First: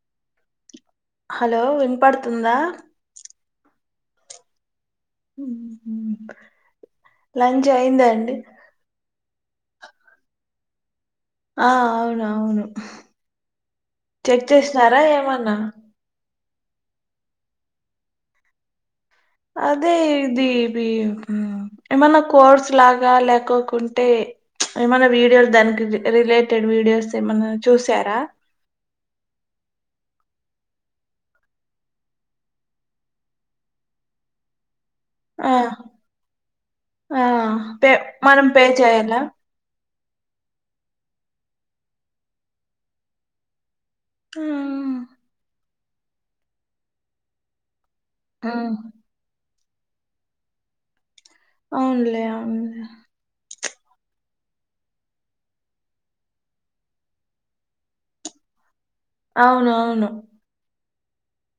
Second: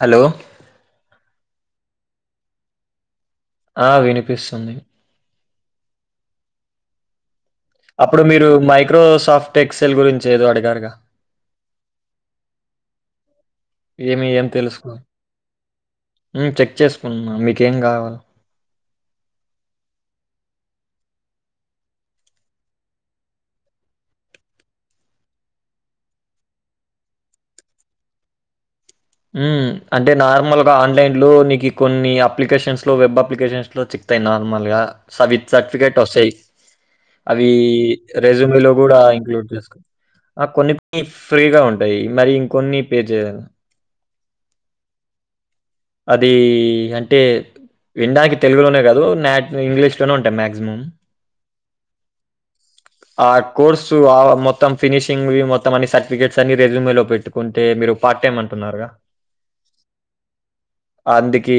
Hello hello వినపడుతుందా ఆ వినిపిస్తుంది ఊహూ లంచ్ అయ్ అప్పుడు మీరు మైక్రోసాఫ్ట్ ఎక్సెల్ గురించి ఏదో అడిగారుగా ఆ అవును అవును ఏమి చెక్ చేసినారా ఏమన్నా ఊ చెక్ చేసుకున్నా మీకేం కావాలా అదే ఇది బి ఏమన్నా కోర్స్ లాగా లేకొకుంటే ఏమన్నా వీడియోలు దానికి రిలేటెడ్ వీడియోస్ ఏమన్నా చూసారా ఊ అంటే నార్మల్గ ఆన్లైన్లో నీకి కొన్ని అప్లికేషన్స్లో వెబ్ అప్లికేషన్స్లో చిక్ తే నార్మల్గా ఆ సవిత్ సర్టిఫికేట్ వస్తాయి ఆ అవి పే మనం పే రెజుమేలో కూడా చేయాలా ఇంక్లూడ్ చేసుకో ఆ కొన్ని ఫ్రీగా ఉంటాయి మరి ఇంకొన్ని పే జేయాలా ఆ అది అంటే విన్డానికి మ్, తెలుగులోనే కాదు మాత్ ఇంగ్లీష్ లోనే ఉంటాయి మాక్సిమం అవునులే అవునులె ఆ కోర్సు ఆ మొత్తం ఫినిషింగ్వి మొత్తం అన్ని సర్టిఫికేట్స్ అన్ని రెజూమేలో పెట్టు కొంటే మీరు పార్ట్ టైమ్ అంటున్నారుగా అవును అవును అందుకి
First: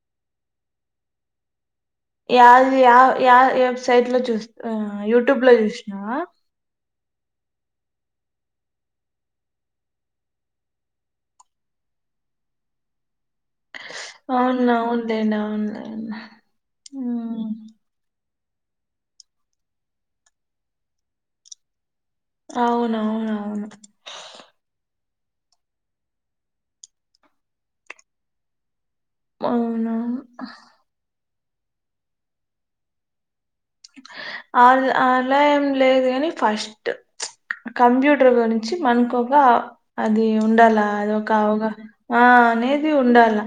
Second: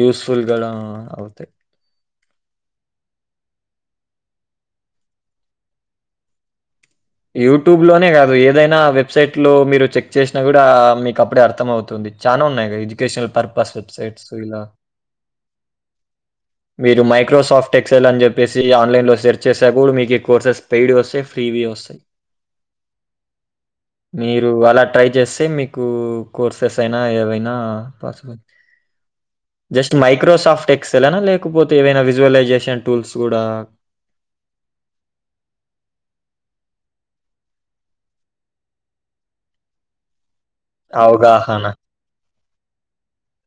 యూసుఫుల్ గడా అవుతాయి యాది యా యా వెబ్సైట్లో చూ యూట్యూబ్లో చూసినవా యూట్యూబ్లోనే కాదు ఏదైనా వెబ్సైట్లో మీరు చెక్ చేసినా కూడా మీకు అప్పుడే అర్థం అవుతుంది చానా ఉన్నాయిగా ఎడ్యుకేషన్ పర్ పస్ వెబ్సైట్స్ ఇలా అవును అవునులేండి అవునులేండి మీరు హ్మ్ మైక్రోసాఫ్ట్ ఏక్సల్ అని చెప్పేసి ఆన్లైన్ సర్చ్ చేసా కూడా మీకు ఈ కోర్సెస్ పెయిడ్ వస్తాయి ఫ్రీవి వస్తాయి అవునవునువును మీరు అలా ట్రై చేస్తే మీకు కోర్సెస్ అయినా ఏవైనా పాసిబుల్ జస్ట్ అవునవును మైక్రోసాఫ్ట్ ఎక్సలేన లేకపోతే ఏవైనా విజువలైజేషన్ టూల్స్ కూడా అ అలా ఏం లేదు కాని ఫస్ట్ కంప్యూటర్ గురించి మనకొక అది ఉండాలా అది ఒక అవగాహన ఆ అనేది ఉండాళ్ళా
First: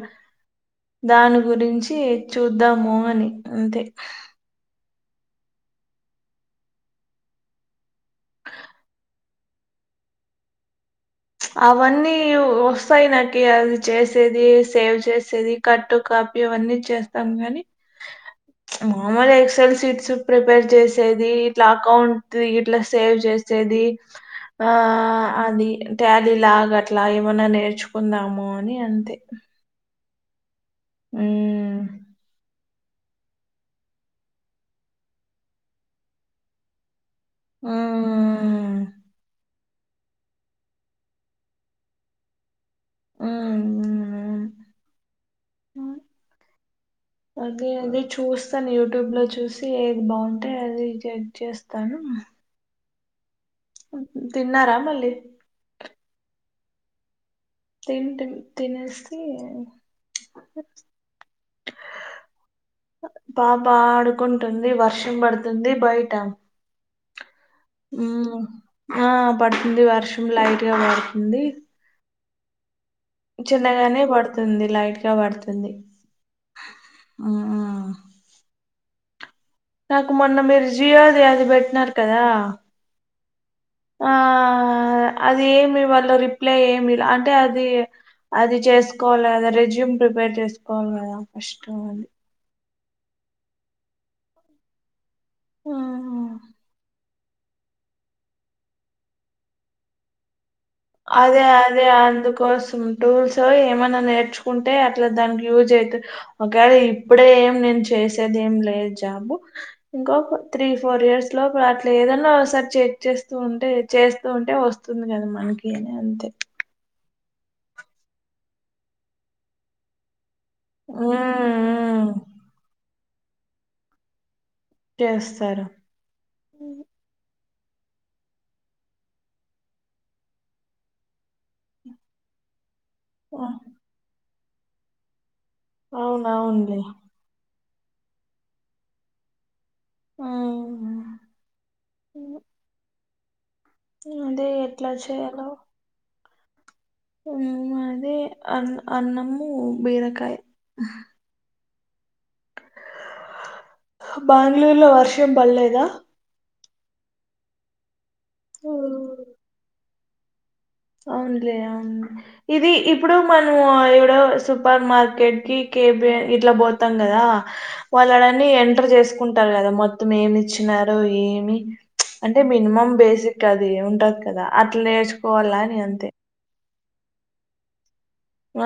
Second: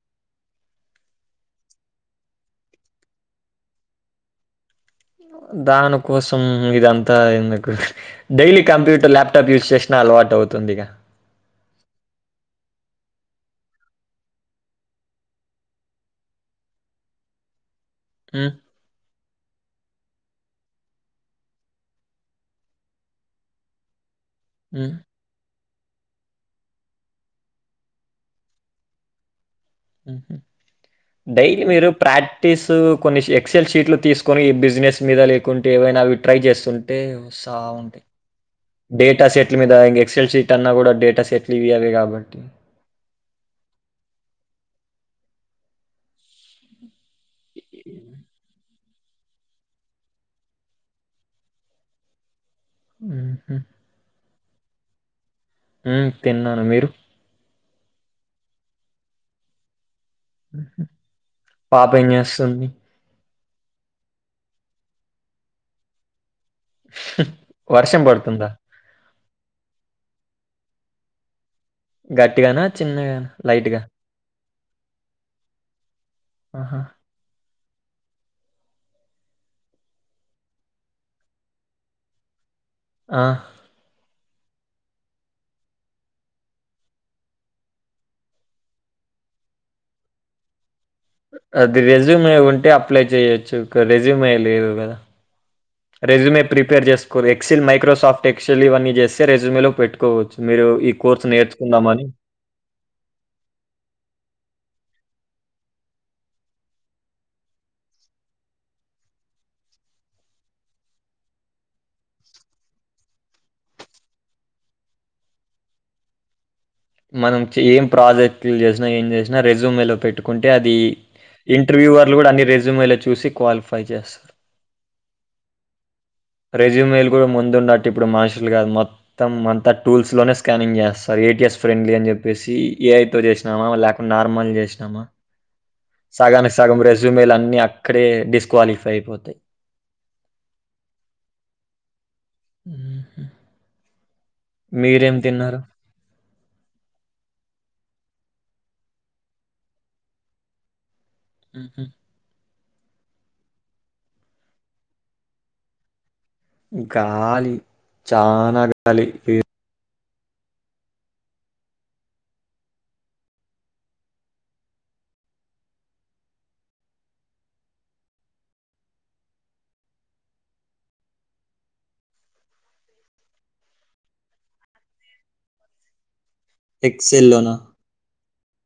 దాని గురించి చూద్దము అని అంతే దాని కోసం ఇదంతా ఎందుకు డైలీ కప్యూటర్ ల్యాప్టప్ యూస్ చేసిన అలవాటు అవుతుందిగా అవన్నీ వస్తాయి నాకి అది చేసేది సేవ్ చేసేది కట్ కాపీ అవన్నీ చేస్తాం గానీ హ్మ్ మామూల్ ఎక్సఎల్ సీట్స్ ప్రిపేర్ చేసేది ఇట్లా అకౌంట్ ఇట్లా సేవ్ చేసేది ఆ హ్మ్. అది ట్యాలీ లాగా అట్లా ఏమన్నా నేర్చుకుందాము అని అంతే డైలీ మ్మ్. మీరు ప్రాక్టీస్ కొన్ని ఎక్సెల్ షీట్లు తీసుకొని బిజినెస్ మీద లేకుంటే ఏవైనా అవి ట్రై చేస్తుంటే సావుంటాయి మ్మ్. సెట్లు మీద ఇంక ఎక్సెల్ షీట్ అన్నా కూడా డేటా సెట్లు ఇవి అవే కాబట్టి [inaudible] హ్మ్ [inaudible] అది అది చూస్తను యూట్యూబ్ లో చూసి ఏది బాగుంటే అది చెక్ చేస్తాను ఊహు తిన్నారా మళ్ళీ హ్మ్ తిన్నాను మీరు తింటి తినేస్తీ పాపేం చేస్తంది పాప ఆడుకుంటుంది వర్షం పడుతుంది బయట [inaudible] హ్మ్ పడుతుందా? ఆ పడుతుంది వర్షం లైట్ గా పడుతుంది గట్టిగానా చిన్నగా చిన్నగానే పడుతుంది లైట్ గా పడుతుంది ఊహూ హ్మ్ నాకు మొన్న మీరు జియోది అది పెట్నారు కదా ఆ ఆ అది ఏమి వాళ్ళ రిప్లై ఏమి ఈల అంటే అదీ అది చేస్కోవాల కదా రెజ్యూమ్ ప్రిపేర్ చేస్కోవాలి కదా అది రెజ్యూమే ఉంటే అప్లై చెయొచ్చు ఇక రెజ్యూమే లేదు కదా ఉమ్. రెజ్యూమే ప్రిపేర్ చేస్ కొ ఎక్సిల్ మైక్రొసాఫ్ట్ ఎక్సల్ ఇవన్నీ చేస్తే రెజూమే లో పెట్టుకోవచ్చు మీరు కోర్స్ అదే అదే నేర్చుకుందామని అందుకు కోసం టూల్సో ఏమన నేర్చుకుంటే అట్ల దానికి యూజ్ అయితది ఒకేళ ఇప్పుడే ఏం నేను చేసేది ఏం లేదు జాబు ఇంకో త్రీ ఫోర్ ఇయర్స్ లో అట్ల ఏదన్నా ఒసారి చెక్ చేస్తూ ఉంటే చేస్తూ ఉంటే వస్తు వస్తుంది కద మనకి అని అంతే మనం ఏం ప్రాజెక్ట్లు చేసినా ఏం చేసినా రెజూమే లో పెట్ ట్టుకుంటే అదీ ఉమ్ ఇంటర్వ్యూ ఉమ్, వాల్లు కూడ అన్ని రెజ్యూమ్ వల్లే చూసి క్వాలిఫై చేస్సరు చేస్తరు రెజ్యూమ్ వెయిల్ కూడ ముందు ఉండట్టు ఇప్పుడు మనుషులు కాదు మొత్ త్తం అంతా టూల్స్ లోనే స్కానింగ్ చేస్తారు ఏటిఎస్ ఫ్రెండ్లీ అని చెప్పేసి ఏఐ తో ఉమ్, చేసినమా లేకుండా నార్మల్ చేసినామా సగానికి అవునవునులే సగం రెజ్యూమ్లు అన్ని అక్కడే డిస్క్వాలిఫై అయిపోతయ్ ఆహా ఊహు అదే ఎట్ల చేయాలో తిన్నారు? ఊ అదే అ అన్నమూ బీరకాయ ఊహు బ్యాంగ్లూర్ లో వర్షం పల్లేదా గాలి చానా గాలి ఉమ్. ఏర్ అవున్లే అవున్లె ఇది ఇప్పుడు మనమూ ఎవడో సూపర్ మార్కెట్ కి కేపి ఇట్ల పోతం కదా వాళ్ళడన్నీ ఎంటర్ చేసుకుంటారు కదా మొత్తం ఏమిచ్చినారో ఏమి అంటే మినిమం బేసిక్ అదీ ఉంటది కదా అట్ల నేర్చుకోవల్లా అని అంతె ఎక్సెల్లోనా ఆ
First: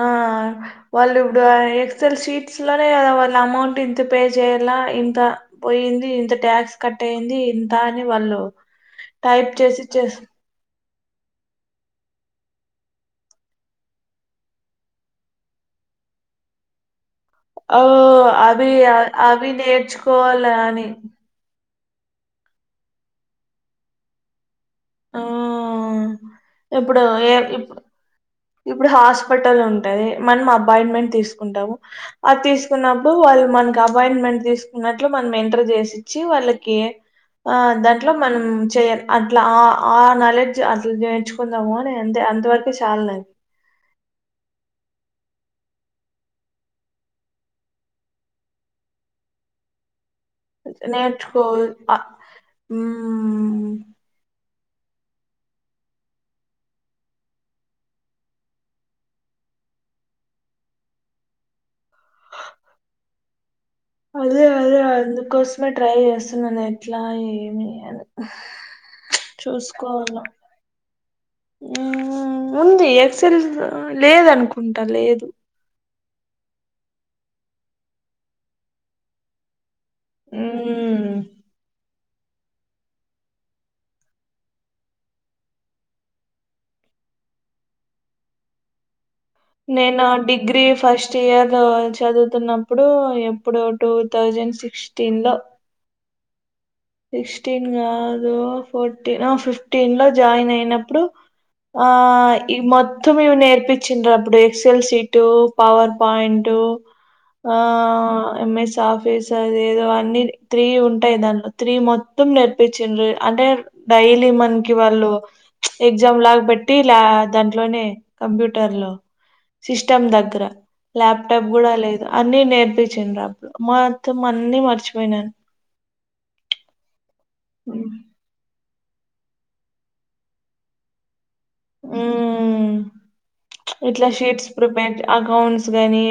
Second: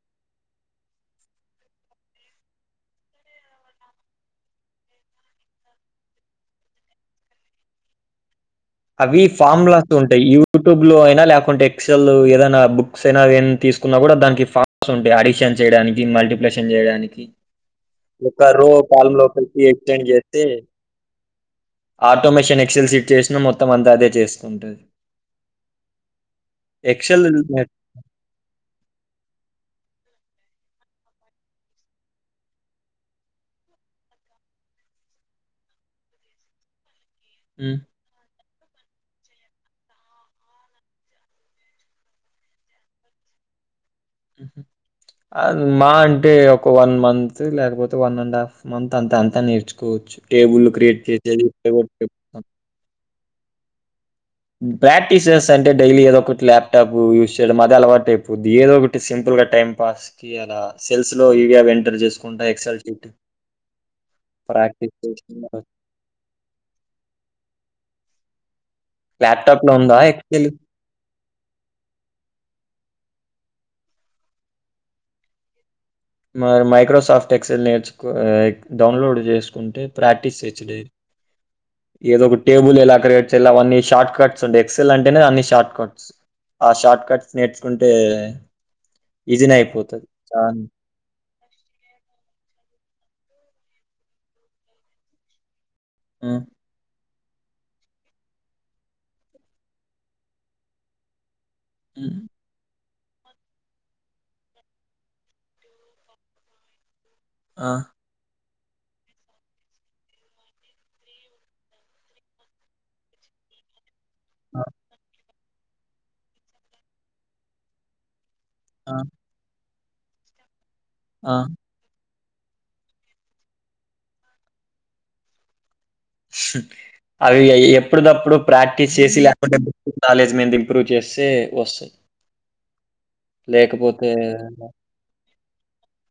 వాళ్ళు ఇప్పుడూ ఎక్స్ఎల్ షీట్స్ లోనే వాళ్ళ అమౌంట్ ఇంత పే చేయల్లా ఇంత పోయింది ఇంత ట్యాక్స్ కట్టయింది ఇంత అని వాళ్ళు అవి టైప్ చేసి ఫార్ములాస్ చేస్ ఉంటాయి యూట్యూబ్ లో అయినా లేకుంటే ఎక్సెల్ ఏదైనా బుక్స్ అయినా ఏ తీసుకున్నా కూడా దానికి ఫ ఉం టాయి అడిషన్ చేయడానికి మల్టిప్లషన్ చేయడానికి ఓ లోక్క రో అవి కాలం అవి లకకి ఎక్స్టైడ్ చేతే నేర్చుకోవాల అని ఆటోమేషన్ ఎక్సల్ సిట్ చేసినా మొత్తం అంతా అదే చేస్తుంటది ఆ ఇప్పుడు ఎక్సెల్ ఏ ఏప్పు ఇప్పుడు హాస్పిటల్ ఉంటది మనం అపాయింట్మెంట్ తీసుకుంటాము అది తీసుకున్నప్పుడు వాళ్ళు మనకి అపాయింట్మెంట్ తీసుకున్నట్లు మనం ఎంటర్ చేసి ఇచ్చి వాళ్ళకి మనకి ఆ దాంట్లో మనం చెయాలి అట్లా ఆ ఆ నాలెడ్జ్ అట్లా నేర్చు చకుందాము అనే అంత వరకు చాలా లే అద్ మా అంటే ఒక వన్ మంత్ లేకపోతే వన్ అండ్ హాఫ్ మంత అంత అంతా నేర్చుకోవచ్చు టేబుల్ క్రియేట్ చేసేది ఊ ప్రాక్టీసెస్ అంటే డైలీ ఏదో ఒకటి ల్యాప్టాప్ యూజ్ చేయడం అదే అలవాటు అయిపోతుంది ఏదోటి సింపుల్ గా టైం పాస్ కి అలా సెల్స్ లో ఈవి ఎంటర్ చేసుకుంటా ఎక్స్ల్ అదే అదే చేస్తున్నారు అందుకోసమే ట్రై చేస్తున్నాను ఎట్లా ఏమి అని ల్యాప్టాప్ లో ఉందా చూసుకోవాల ఎక్సెల్ ఆ ఉంది ఎక్సల్ లేదనుకుంటా లేదు మరి మైక్రోసాఫ్ట్ ఎక్సెల్ నేర్చ్ డౌన్లోడ్ చేసుకుంటే ప్రాక్టీీస్ సెచ్చలేదు మ్మ్ ఏదో ఒక టేబుల్ ఎలా క్రయేట్ చేలా అవన్నీ షార్ట్ కట్స్ ఉంట ఎక్సెల్ అంటేనే అన్ని షార్ట్ కట్స్ ఆ షార్ట్ కట్స్ నేర్చుకుంటే ఈజీనే నేను అయిపోతది చాన్ డిగ్రీ ఫస్ట్ చియర్ చదువుతున్నప్పుడు ఎప్పుడు టూ థౌజండ్ సిక్స్టీన్ లో ఆ సిక్స్టీన్ కాదు ఫోర్టీన్ ఆ ఫిఫ్టీన్ లో జాయిన్ అయినప్పుడు ఆ హ్మ్. ఇవి మొత్తం ఇవి నేర్పించిరు అప్పుడు ఎక్సల్ సీట్ పవర్ పాయింట్ ఆ ఎంఎస్ ఆఫీస్ అది ఏదో అన్నీ త్రీ ఉంటాయి దానిలో త్రి మొత్తం నేర్పించింర్ అంటే డైలీ ఆ! మన్కి వాళ్ళు ఎగ్జామ్ లాగ్పెట్టి లా దాంట్లోనే కంప్యూటర్లో ఆ! సిస్టమ్ దగ్గర ఆ! ల్యాప్టాప్ కుడ లే అన్ని నేర్పించిండ్ర్ అప్పుడు మార్తం అన్ని మర్చిపోయినాన్ అవి అయి ఎప్పుడ్ దప్పుడు ప్రాక్టీస్ చేసి లేకుంటే బుక్ నాలెడ్జ్ మీద ఇంప్రూవ్ చేస్తే వస్తాయి. ఉమ్ ఇట్ల లేకపోతే శీట్స్ ప్రిపేర్ అకౌంట్స్ గానీ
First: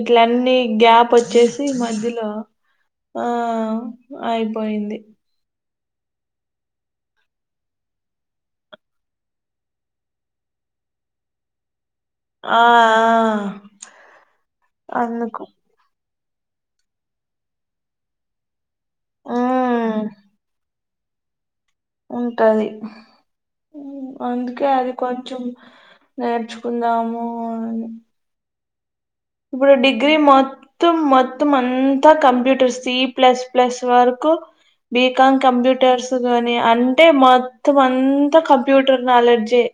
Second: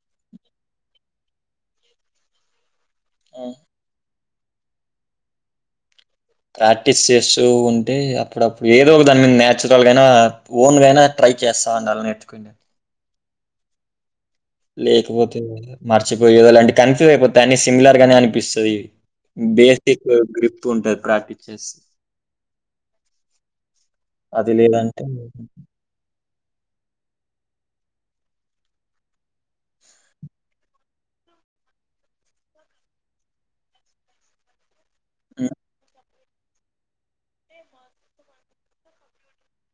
ఇట్లన్ని గ్యాప్ ఒచ్చేసి మధ్యలో హ్మ్. ఆహ్ అయిపోయింది ప్రాక్టీస్ చేస్తూ ఉంటే అప్పుడప్పుడు ఏదో దాన్ మీద న్యాచురల్గాయినా ఓన్ గైనా ట్రై చేస్తా ఉండాల్ నిట్ ఆఅహ్ లేకపోతే మర్చిపోయో అలాంటి కన్ఫ్యూస్ అయిపోతై అన్ని సిమిలర్ గానే అనిపిస్తది ఆ బేసికు గ్రిప్ ఉంటది ప్రాక్టీస్ చేస్ ఉంటది అందుకే అది కొంచం నేర్చుకుందాము అని ఇప్పుడు డిగ్రీ మొత్ త్తం మొత్తం అంతా computers C plus plus work BCom హ్మ్. కంప్యూటర్స్ కాని అంటే మొత్తం అంతా కంప్యూటర్ నాలెడ్జె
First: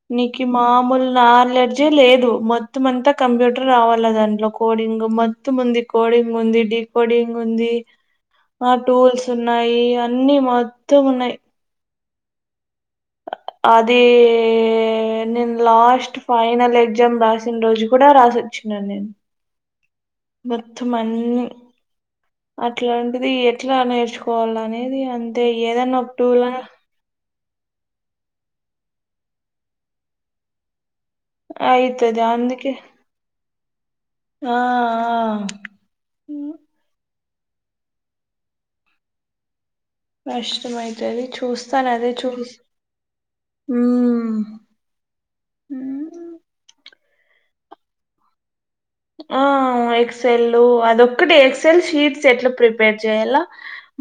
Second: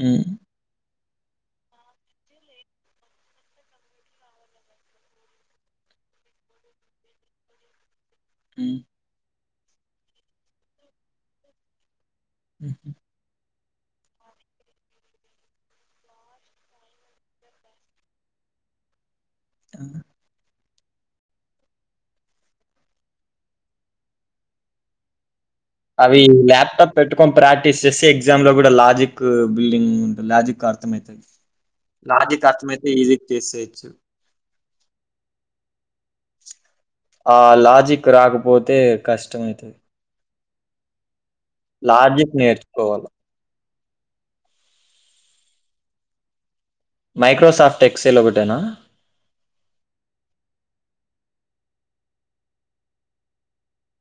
హ్మ్. నిక్ కి మామూల్ నాలెడ్జె లేదు మొత్తం అంత కంప్యూటర్ రావాలా దాంట్లో కోడింగు మ త్తుమంది కోడింగ్ ఉంది డి కోడింగ్ ఉంది ఆ హ్మ్. టూల్స్ ఉన్నాయి అన్ని మొత్తం ఉన్నాయ్ హ్మ్. అది నేను లాస్ట్ ఫైనల్ ఎజ్జామ్ రాసిన్ రోజు కూడా రాసిన్ క్షణ నెన్ ఆ మర్ధమన్ అట్లాంటిది ఎట్లా నేర్చుకోవాల్ అనేది అంత్ తే ఏదన్ అవి ల్యాప్టాప్ పెట్టుకొన్ ప్రాక్టీస్ చేస్తే ఎగ్జామ్లో కూడా లాజికు బిల్డింగ్ ఉంటుం లాజిక్ అర్థమైతది అయితది లాజిక్ అర్థమైతే ఈజీగ్ చేసేయచ్చు ఆఅహ్ ఆ లాజిక్ రాకపోతే కష్టం అయితది నష్టమైతది చూస్తాన్ అదే లాజిక్ చుస్ నేర్చుకోవాలి. ఉమ్ మ్ మైక్రోసాఫ్ట్ ఎక్సైల్ ఒకటేనా ఆ ఎక్సెల్లు అదొక్కటె ఎక్సెల్ షీట్స్ ఎట్లా ప్రిపేర్ చేయల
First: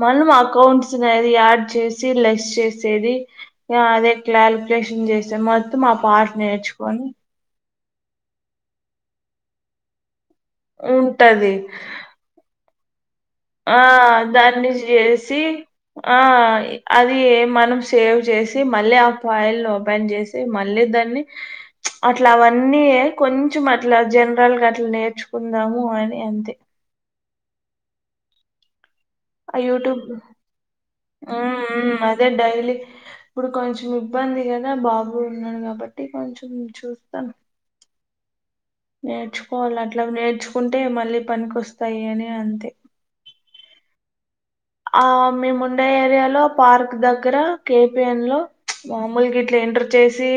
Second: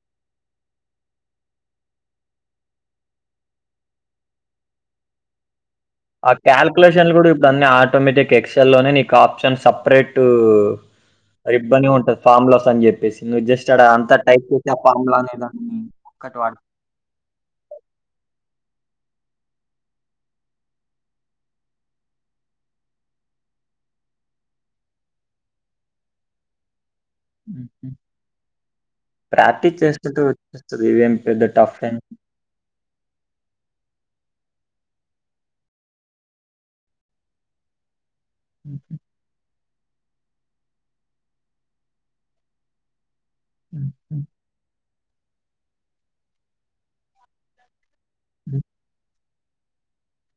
మనం అకౌంట్స్ నది యాడ్ చేసి లెస్ చేసేది యా అదే క్లారిఫికేషన్ చేస్తే మొత్తం ఆ పార్ట్ నేర్చుకొని దాన్ని ఆటోమేటిక్ ఎక్సెల్ లోనే నీకు ఆప్షన్ సపరేట్టు ఉంటది రిబన్గుంటది ఫామ్లస్ అన్ చెప్పేసి ఆ దాన్ని అనే చేసి దాన్ని ఆ ఒక్కటి వాడు ఇ అది మనం సేవ్ చేసి మళ్ళీ ఆ ఫైల్ ఓపెన్ చేసి మళ్ళీ దాన్ని అట్లా అవన్నీ కొంచెం అట్లా జనరల్గా అట్లా నేర్చుకుందాము అని అంతే ఉహుహ్ ఆ ప్రాక్టీస్ యూట్యూబ్ చేస్తుట్టే వచ్చేస్తది ఇదేం పెద్ద ఉమ్ టఫ్ ఉమ్ ఏమ్. అదే డైలీ ఇప్పుడు కొంచెం ఇబ్బంది గదా బాబు ఉన్నాడు గబట్టి కొంచెం చూదాం. ఉహుహ్ నేర్చుకోవాలి అట్లా నేర్చుకుంటే మళ్ళీ పనికొస్తాయి అని అంతే ఉహుహ్ ఆ మేముండే ఏరియాలో పార్క్ దగ్గర కేపిఎన్ లో హ్మ్. మామూలుగా ఇట్లా ఇంటర్ చేసి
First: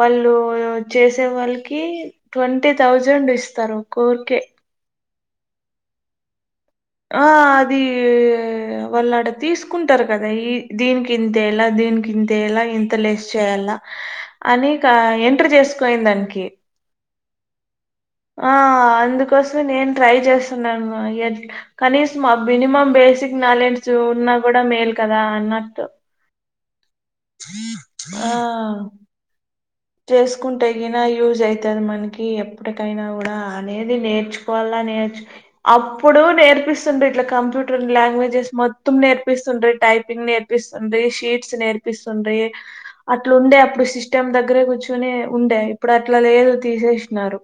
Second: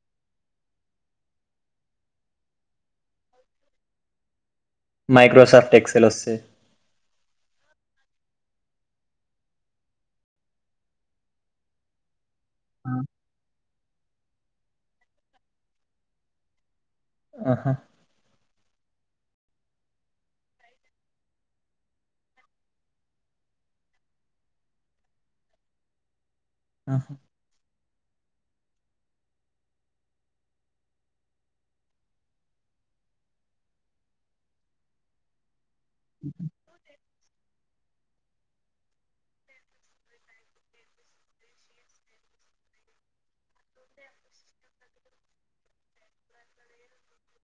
వాళ్ళు చేసే వాళ్ళకి ట్వంటీ థౌజండ్ ఇస్తారు కోర్కే మైక్రోసఫ్ట్ ఎక్సెల్ వస్తే ఆ అది వాళ్ళడా తీసుకుంటారు గదా ఈ దీన్ ఇంతేలా దీనక్ దినక్ ఇంతేలా. ఇంత ఆ! లేచ్ చేయాలా అని కా ఎంటర్ జేసుకోయింది దానికి ఆహా ఆ అందుకోసవే నేన్ ట్రై జేస్తున్నా ఏద్ కనీసం ఆ బినిమం బేసిక్ నాలెడ్జ్ ఉన్నా కూడా మేల్ కదా అన్నట్టు. ఉహ్ హ ఆ చేసుకుంటే గీనా యూజ్ అయితది. మనకి ఎప్పటికైనా కూడా అనేది నేర్చుకోవాలా నేర్చ్ అప్పుడు నేర్పిస్ డుంటే ఇట్లా కంప్యూటర్ లాంగ్వేజెస్ మొత్తం నేర్పిస్తుండే టైపింగ్ నేర్పిస్తుండే షీట్స్ నేర్ప్ పిసుండే అట్లా ఉండే అప్పుడు సిస్టమ్ దగ్ దగ్గరే కూర్చునే ఉండే ఇప్పుడు అట్లా లేదు తీసేసినారు.